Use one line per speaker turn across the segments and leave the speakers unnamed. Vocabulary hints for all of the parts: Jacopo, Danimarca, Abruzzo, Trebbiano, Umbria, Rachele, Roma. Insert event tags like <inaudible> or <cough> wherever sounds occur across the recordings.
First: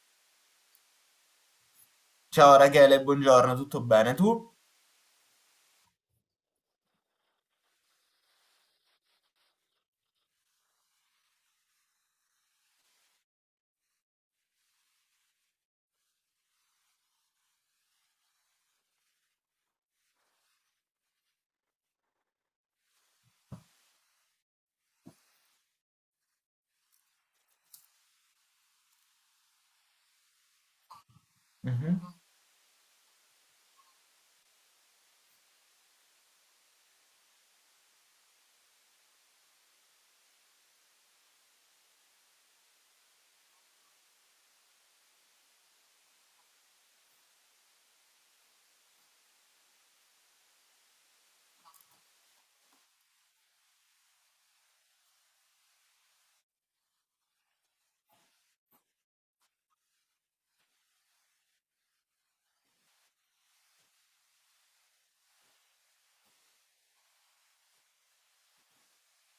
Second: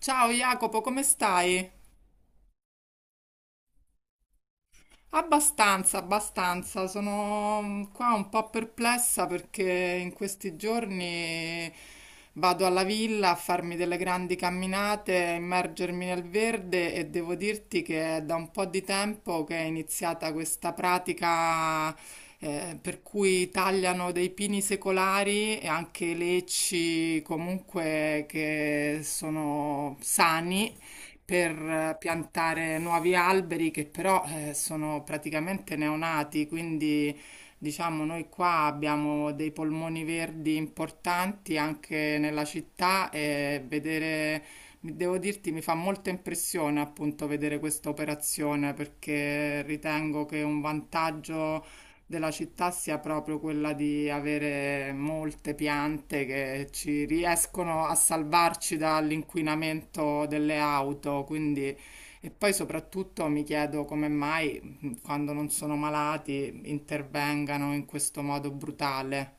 Ciao Jacopo, come stai?
Ciao Rachele, buongiorno, tutto bene tu?
Abbastanza, abbastanza. Sono qua un po' perplessa perché in questi giorni vado alla villa a farmi delle grandi camminate, a immergermi nel verde e devo dirti che è da un po' di tempo che è iniziata questa pratica, per cui tagliano dei pini secolari e anche lecci comunque che sono sani per,
Mhm.
piantare nuovi alberi che però sono praticamente neonati. Quindi diciamo, noi qua abbiamo dei polmoni verdi importanti anche nella città e vedere, devo dirti, mi fa molta impressione appunto vedere questa operazione, perché ritengo che un vantaggio della città sia proprio quella di avere molte piante che ci riescono a salvarci dall'inquinamento delle auto. Quindi e poi soprattutto mi chiedo come mai, quando non sono malati, intervengano in questo modo brutale.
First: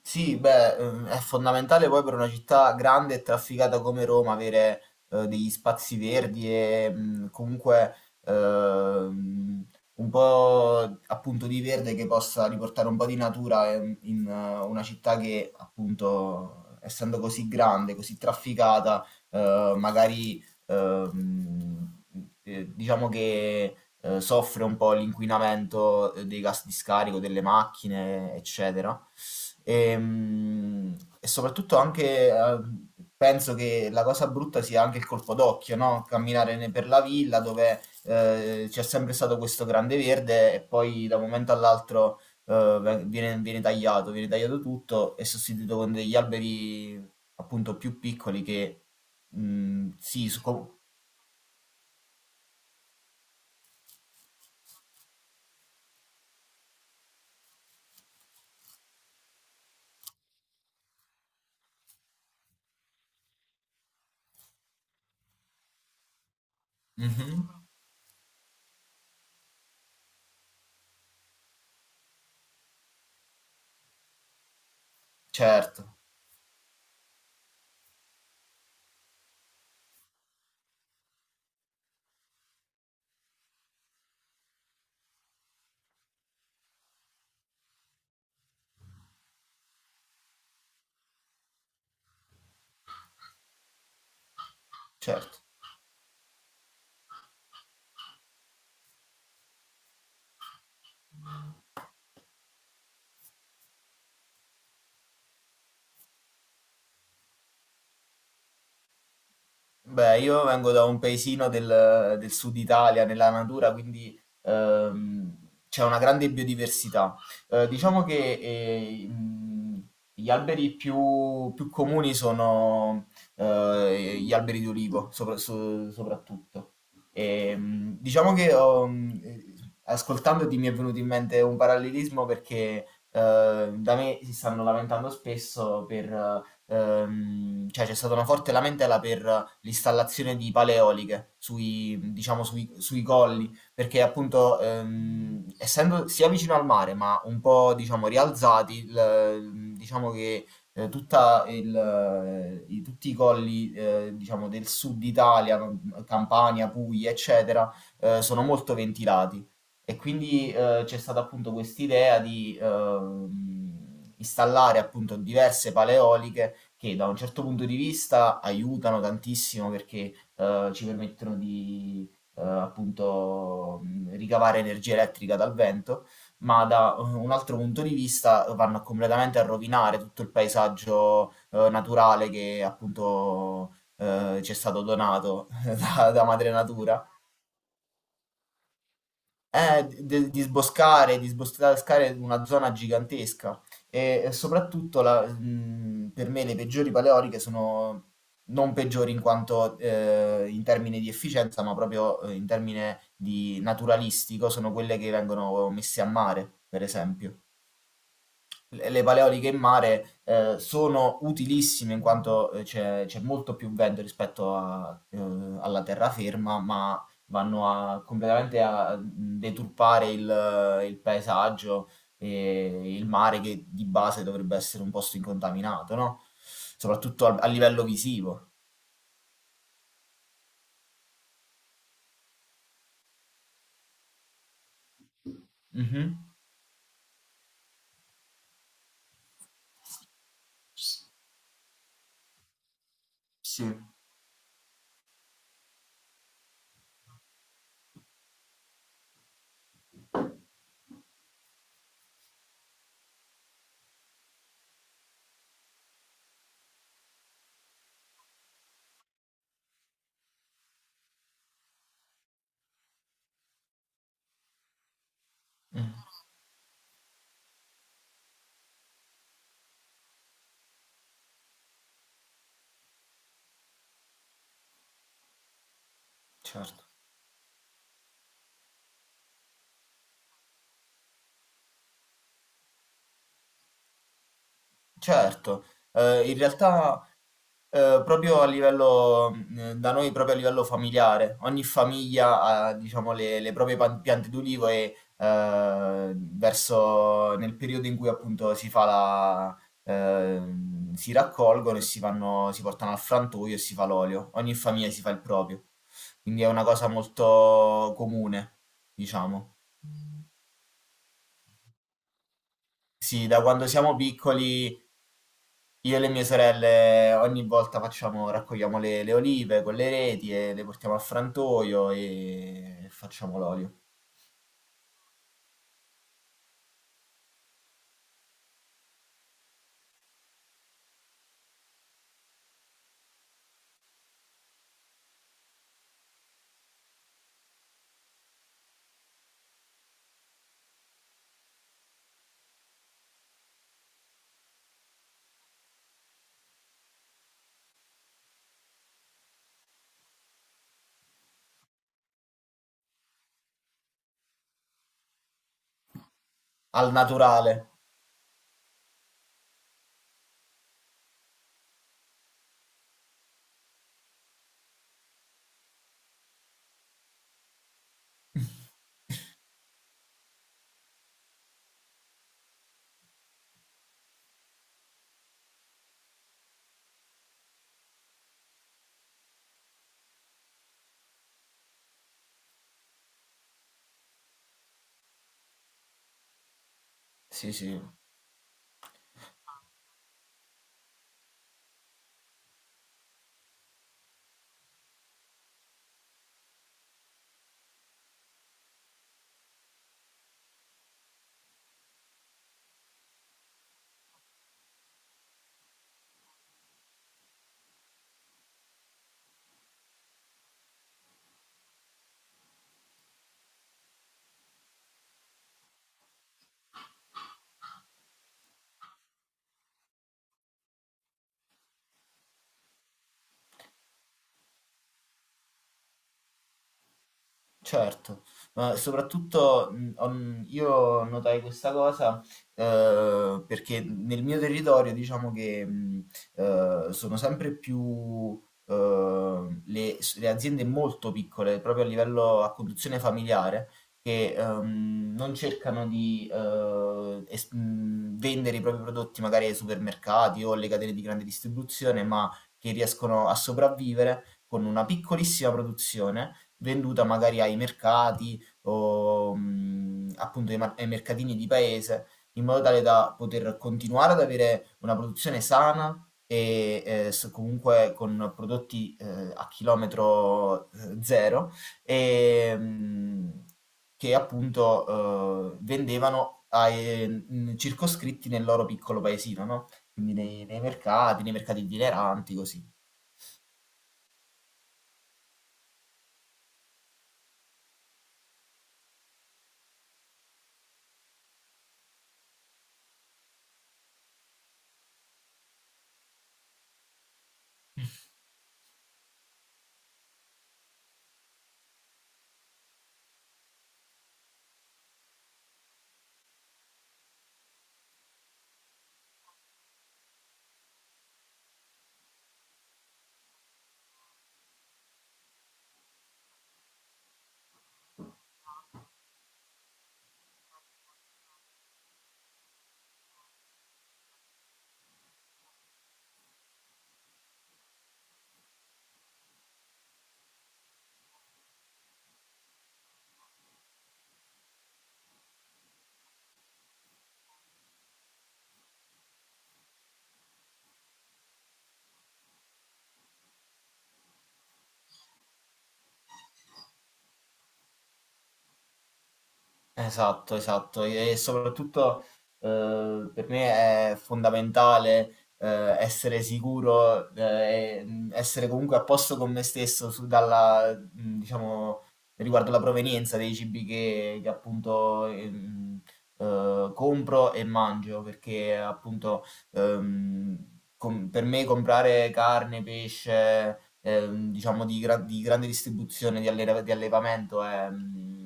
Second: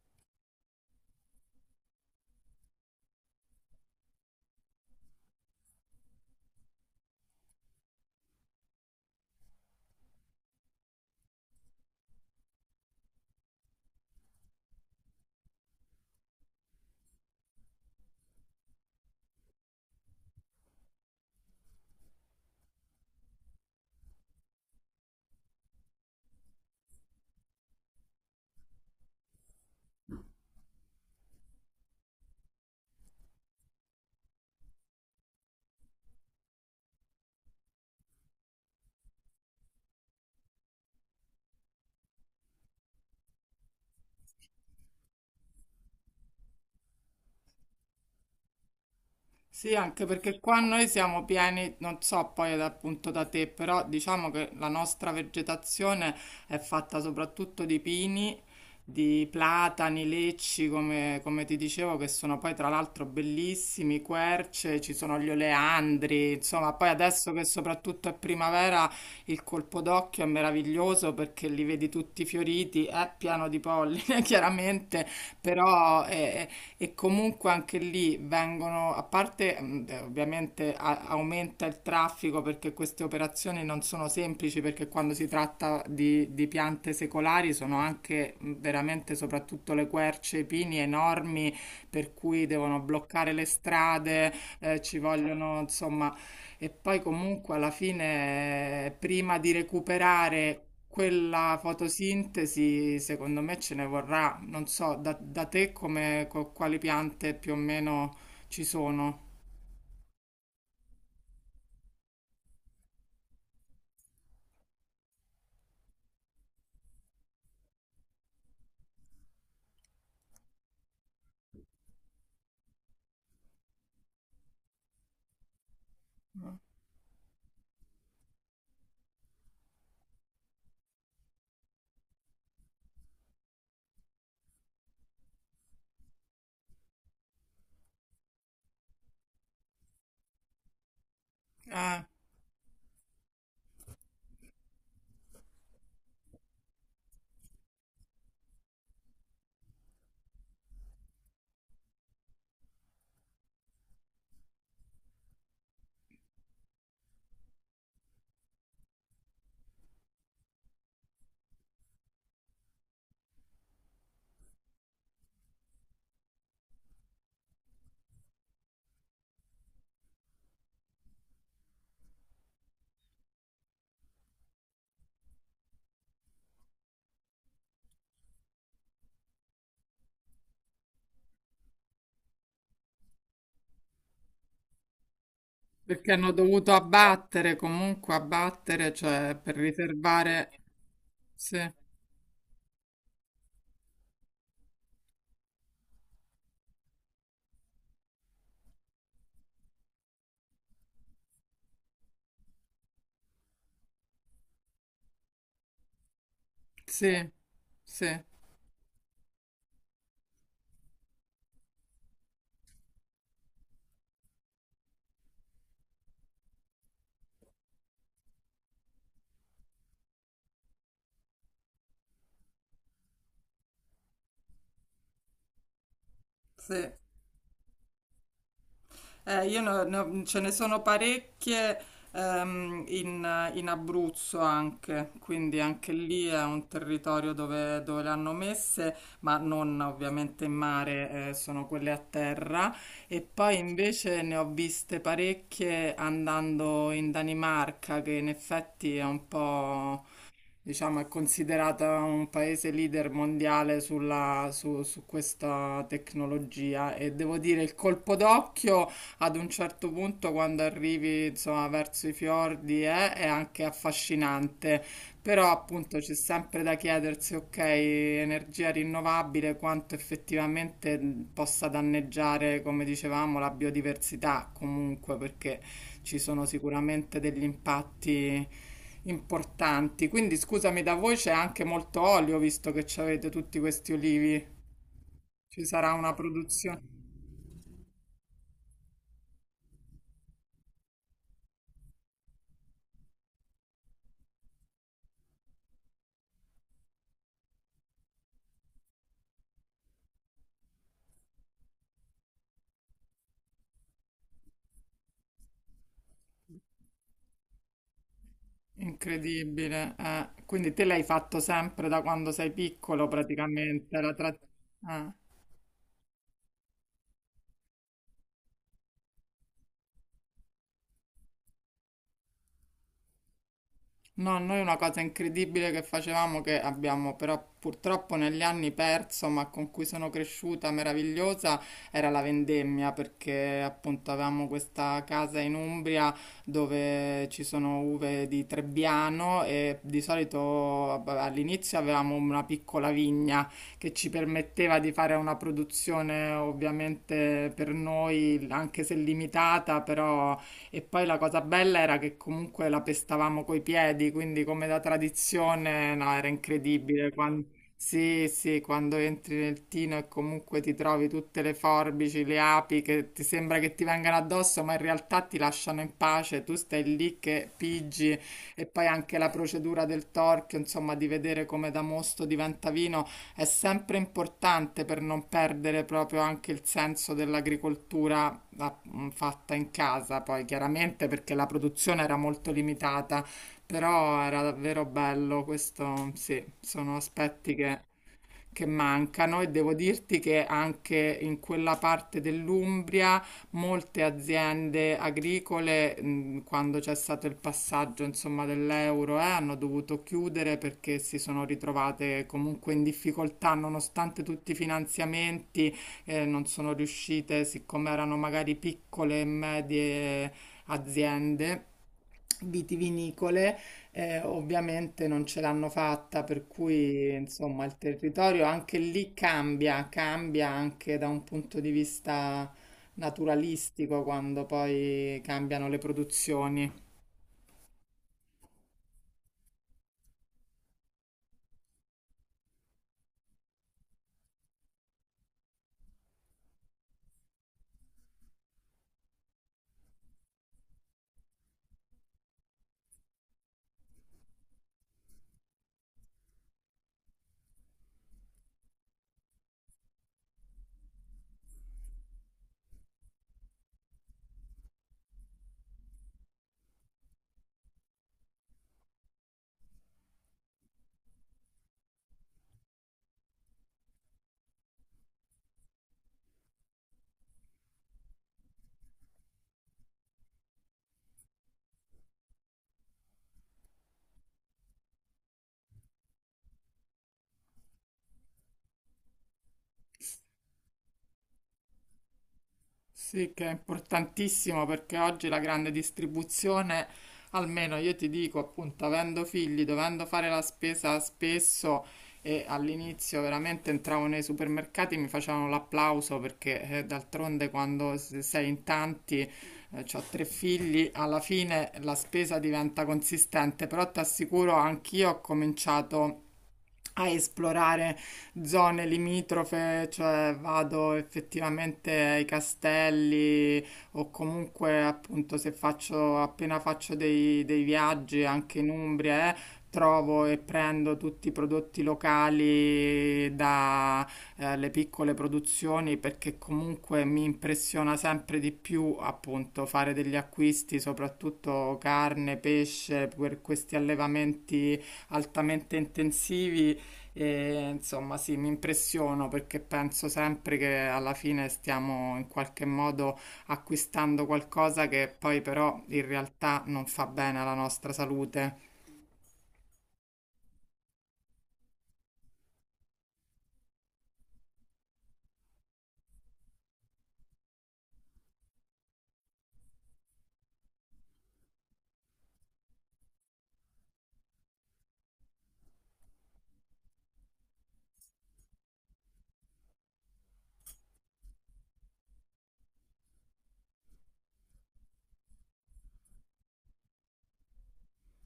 Sì, beh, è fondamentale poi per una città grande e trafficata come Roma avere degli spazi verdi e comunque ehm, un po' appunto di verde che possa riportare un po' di natura in una città che appunto essendo così grande, così trafficata, magari diciamo che soffre un po' l'inquinamento dei gas di scarico, delle macchine, eccetera. Ehm, E, soprattutto anche penso che la cosa brutta sia anche il colpo d'occhio, no? Camminare per la villa dove c'è sempre stato questo grande verde e poi da un momento all'altro viene tagliato tutto e sostituito con degli alberi appunto più piccoli che
Sì, anche
sì,
perché qua noi siamo pieni, non so poi appunto da te, però diciamo che la nostra vegetazione è fatta soprattutto di pini, di platani, lecci, come, come ti dicevo, che sono poi tra l'altro bellissimi, querce, ci sono gli oleandri, insomma, poi adesso che
Mhm,
soprattutto è primavera il colpo d'occhio è meraviglioso perché li vedi tutti fioriti, è pieno di polline <laughs> chiaramente,
certo,
però... e comunque anche lì vengono, a parte ovviamente aumenta il traffico, perché queste operazioni non sono semplici, perché quando si tratta di piante secolari sono anche, veramente soprattutto le querce, i pini enormi, per cui devono bloccare le strade, ci
certo.
vogliono insomma. E poi comunque alla fine, prima di recuperare quella fotosintesi, secondo me ce ne vorrà. Non so, da, da te come, quali piante più o meno ci sono.
Beh, io vengo da un paesino del sud Italia, nella natura, quindi c'è una grande biodiversità. Diciamo che eh, mh, gli alberi più comuni sono gli alberi di olivo, soprattutto. E, diciamo che ascoltandoti mi è venuto in mente un parallelismo perché da me si stanno lamentando spesso per cioè c'è stata una forte lamentela per l'installazione di paleoliche
Eh,
diciamo, sui colli, perché appunto essendo sia vicino al mare ma un po' diciamo rialzati, diciamo che tutti i colli diciamo, del sud Italia, no, Campania, Puglia, eccetera, sono molto ventilati. E quindi c'è stata appunto quest'idea di installare appunto diverse paleoliche che da un certo punto di vista aiutano tantissimo perché ci permettono di appunto ricavare energia elettrica dal vento, ma da un altro punto di vista vanno completamente a rovinare tutto il paesaggio naturale che appunto ci è stato donato <laughs>
perché
da
hanno
madre
dovuto
natura
abbattere, comunque abbattere, cioè per riservare...
di
Sì,
sboscare una zona gigantesca e soprattutto per me le peggiori paleoliche sono non peggiori in quanto in termini di efficienza, ma proprio in termini di naturalistico, sono quelle che vengono messe a mare, per
sì,
esempio
sì,
le paleoliche in mare sono utilissime in quanto c'è molto più vento rispetto alla terraferma, ma vanno completamente a deturpare il paesaggio e il mare che di base dovrebbe essere un posto incontaminato, no?
sì.
Soprattutto a livello visivo.
Io ce ne sono parecchie, in, in Abruzzo anche, quindi anche
Mhm.
lì è un territorio dove, dove le hanno messe, ma non ovviamente in mare, sono quelle a terra. E poi
Sì.
invece ne ho viste parecchie andando in Danimarca, che in effetti è un po' diciamo, è considerata un paese leader mondiale su, su questa tecnologia, e devo dire il colpo d'occhio ad un certo punto quando arrivi, insomma, verso i fiordi, è anche affascinante, però
Mm,
appunto c'è sempre da chiedersi, ok, energia rinnovabile, quanto effettivamente, possa danneggiare, come dicevamo, la biodiversità comunque, perché ci sono
certo.
sicuramente degli impatti importanti. Quindi scusami, da voi c'è anche molto olio, visto che ci avete tutti questi olivi. Ci
Certo,
sarà una
in
produzione
realtà, proprio a livello da noi proprio a livello familiare, ogni famiglia ha diciamo le proprie pan piante d'ulivo e, verso nel periodo in cui appunto si fa la si raccolgono e si portano al frantoio e si fa l'olio. Ogni famiglia si fa il proprio. Quindi è una cosa molto comune, diciamo.
incredibile. Eh. Quindi te l'hai fatto sempre da quando sei piccolo,
Sì, da quando siamo
praticamente, la
piccoli,
eh.
io e le mie sorelle ogni volta facciamo, raccogliamo le olive con le reti e le portiamo al frantoio e facciamo l'olio.
No, noi una cosa incredibile che facevamo, che abbiamo però purtroppo negli anni perso, ma con cui sono cresciuta meravigliosa, era la vendemmia, perché appunto avevamo questa casa in Umbria dove ci sono uve di Trebbiano, e di solito vabbè, all'inizio avevamo una piccola vigna che ci permetteva di fare una produzione ovviamente per noi, anche se limitata, però. E poi la cosa bella era che comunque la pestavamo coi piedi, quindi come da tradizione, no, era
Al
incredibile.
naturale.
Sì, sì, quando entri nel tino e comunque ti trovi tutte le forbici, le api che ti sembra che ti vengano addosso, ma in realtà ti lasciano in pace, tu stai lì che piggi, e poi anche la procedura del torchio, insomma, di vedere come da mosto diventa vino è sempre importante per non perdere proprio anche il senso dell'agricoltura a, fatta in casa poi chiaramente perché la produzione era molto limitata, però era davvero bello, questo sì, sono
Sì,
aspetti che
sì.
che mancano, e devo dirti che anche in quella parte dell'Umbria molte aziende agricole, quando c'è stato il passaggio, insomma, dell'euro, hanno dovuto chiudere perché si sono ritrovate comunque in difficoltà, nonostante tutti i finanziamenti, non sono riuscite, siccome erano magari piccole e medie aziende vitivinicole, ovviamente non ce l'hanno fatta, per cui insomma il territorio anche lì cambia, cambia anche da un punto di vista naturalistico quando poi cambiano le produzioni.
Certo, ma soprattutto io notai questa cosa perché nel mio territorio diciamo che sono sempre più le aziende molto piccole, proprio a livello a conduzione familiare, che non cercano di vendere i propri prodotti magari ai supermercati o alle catene di grande distribuzione, ma che riescono a sopravvivere con una piccolissima produzione venduta magari ai mercati o appunto ai mercatini di paese, in modo tale da poter continuare ad avere una produzione sana e comunque con prodotti a chilometro zero e, mh, che appunto vendevano circoscritti nel loro piccolo paesino, no? Quindi nei mercati itineranti, così.
Sì, che è importantissimo perché oggi la grande distribuzione, almeno io ti dico, appunto, avendo figli, dovendo fare la spesa spesso, e all'inizio veramente entravo nei supermercati, mi facevano l'applauso perché d'altronde quando sei in tanti, ho tre figli, alla fine la spesa diventa consistente, però ti assicuro, anch'io ho cominciato a esplorare zone limitrofe, cioè vado effettivamente ai castelli, o comunque appunto se faccio appena faccio dei, dei viaggi anche in Umbria, trovo e prendo tutti i prodotti locali da, le piccole produzioni, perché comunque mi impressiona sempre di più appunto fare degli acquisti, soprattutto carne, pesce, per questi allevamenti altamente intensivi, e insomma, sì, mi impressiono perché penso sempre che alla fine stiamo in qualche modo acquistando qualcosa che poi però in realtà non fa bene alla nostra salute.
Esatto, esatto. E soprattutto per me è fondamentale essere sicuro, essere comunque a posto con me stesso diciamo, riguardo la provenienza dei cibi che appunto compro e mangio, perché appunto ehm, per me comprare carne, pesce, diciamo di grande distribuzione, di allevamento è,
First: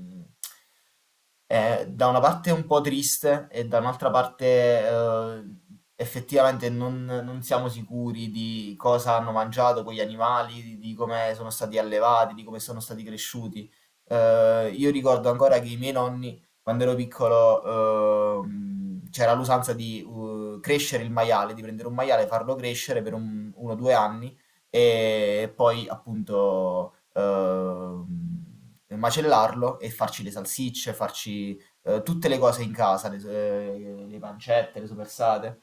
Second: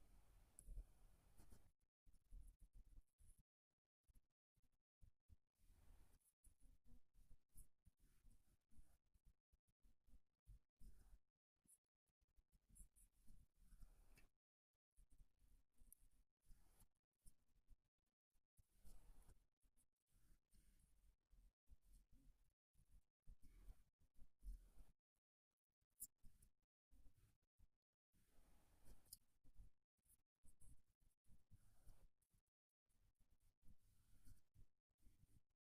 è da una parte un po' triste e da un'altra parte eh, effettivamente non siamo sicuri di cosa hanno mangiato quegli animali, di come sono stati allevati, di come sono stati cresciuti. Io ricordo ancora che i miei nonni quando ero piccolo, c'era l'usanza di crescere il maiale, di prendere un maiale, farlo crescere per un 1, 2 anni e poi appunto, macellarlo e farci le salsicce, farci, tutte le cose in casa, le pancette, le soppressate.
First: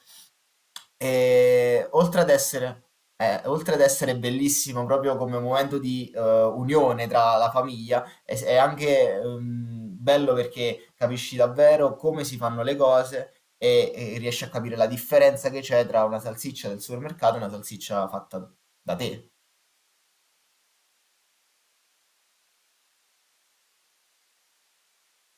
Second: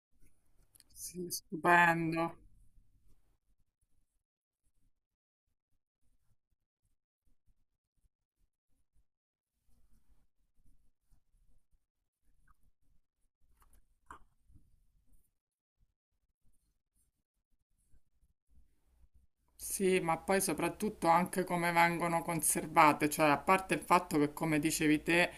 Sì,
E oltre ad
stupendo.
essere, bellissimo proprio come momento di unione tra la famiglia, è anche bello perché capisci davvero come si fanno le cose e riesci a capire la differenza che c'è tra una salsiccia del supermercato e una salsiccia fatta da te,
Sì, ma poi soprattutto anche come vengono conservate, cioè a parte il fatto che, come dicevi te,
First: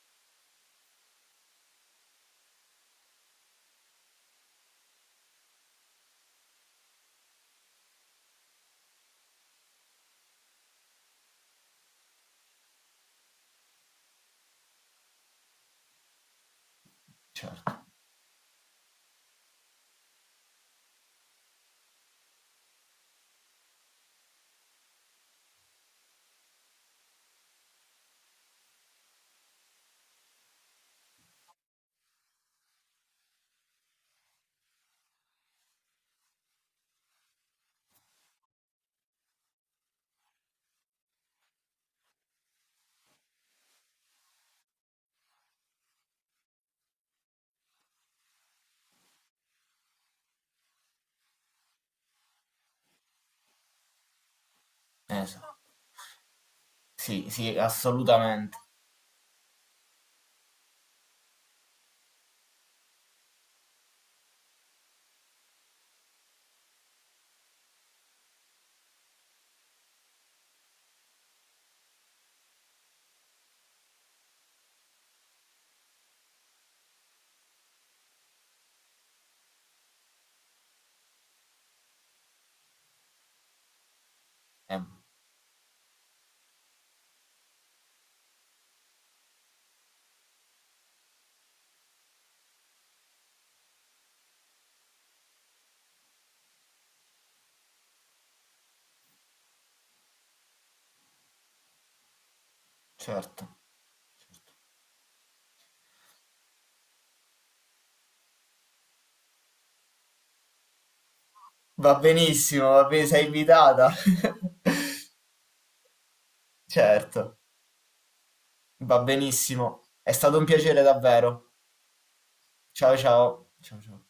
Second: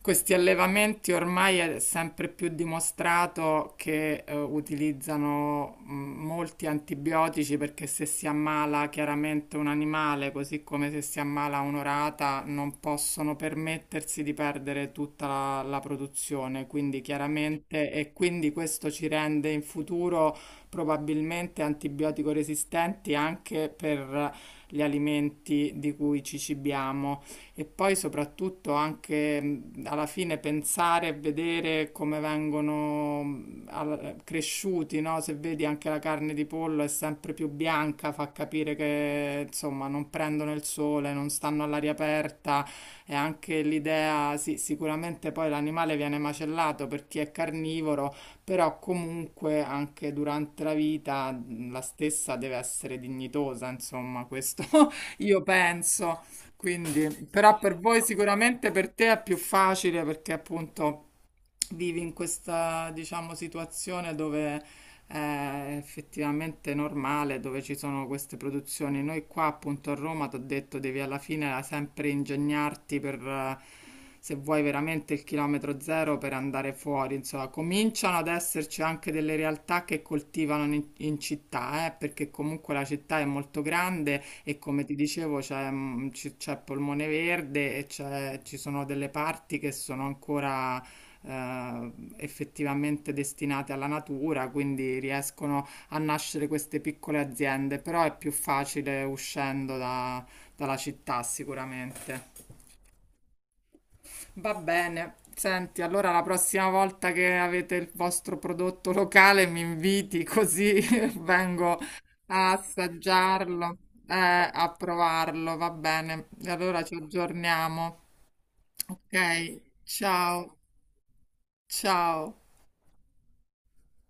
questi allevamenti ormai è sempre più dimostrato che utilizzano, molti antibiotici, perché se si ammala chiaramente un animale, così come se si ammala un'orata, non possono permettersi di perdere tutta la produzione, quindi
certo.
chiaramente, e quindi questo ci rende in futuro probabilmente antibiotico resistenti anche per gli alimenti di cui ci cibiamo, e poi soprattutto anche, alla fine pensare e vedere come vengono, cresciuti, no? Se vedi anche la carne di pollo è sempre più bianca, fa capire che insomma non prendono il sole, non stanno all'aria aperta, e anche l'idea, sì, sicuramente poi l'animale viene macellato per chi è carnivoro, però comunque anche durante la vita, la stessa deve essere dignitosa, insomma, questo <laughs> io
Esatto.
penso. Quindi,
Sì, sì,
però per voi
assolutamente.
sicuramente, per te è più facile perché appunto vivi in questa, diciamo, situazione dove è effettivamente normale, dove ci sono queste produzioni. Noi qua appunto a Roma, ti ho detto, devi alla fine sempre ingegnarti per, se vuoi veramente il chilometro zero per andare fuori, insomma, cominciano ad esserci anche delle realtà che coltivano in, in città, perché comunque la città è molto grande, e
Eh,
come ti dicevo c'è, c'è Polmone Verde e ci sono delle parti che sono ancora, eh, effettivamente destinate alla natura, quindi riescono a nascere queste piccole aziende, però è più facile uscendo dalla città sicuramente.
certo.
Va bene. Senti, allora la prossima volta che avete il vostro prodotto locale mi inviti così <laughs> vengo
Va
a
benissimo, va bene, sei
assaggiarlo,
invitata. <laughs>
a provarlo, va bene. E allora ci
Certo.
aggiorniamo.
Va
Ok,
benissimo, è stato un
ciao,
piacere davvero.
ciao.
Ciao ciao. Ciao ciao.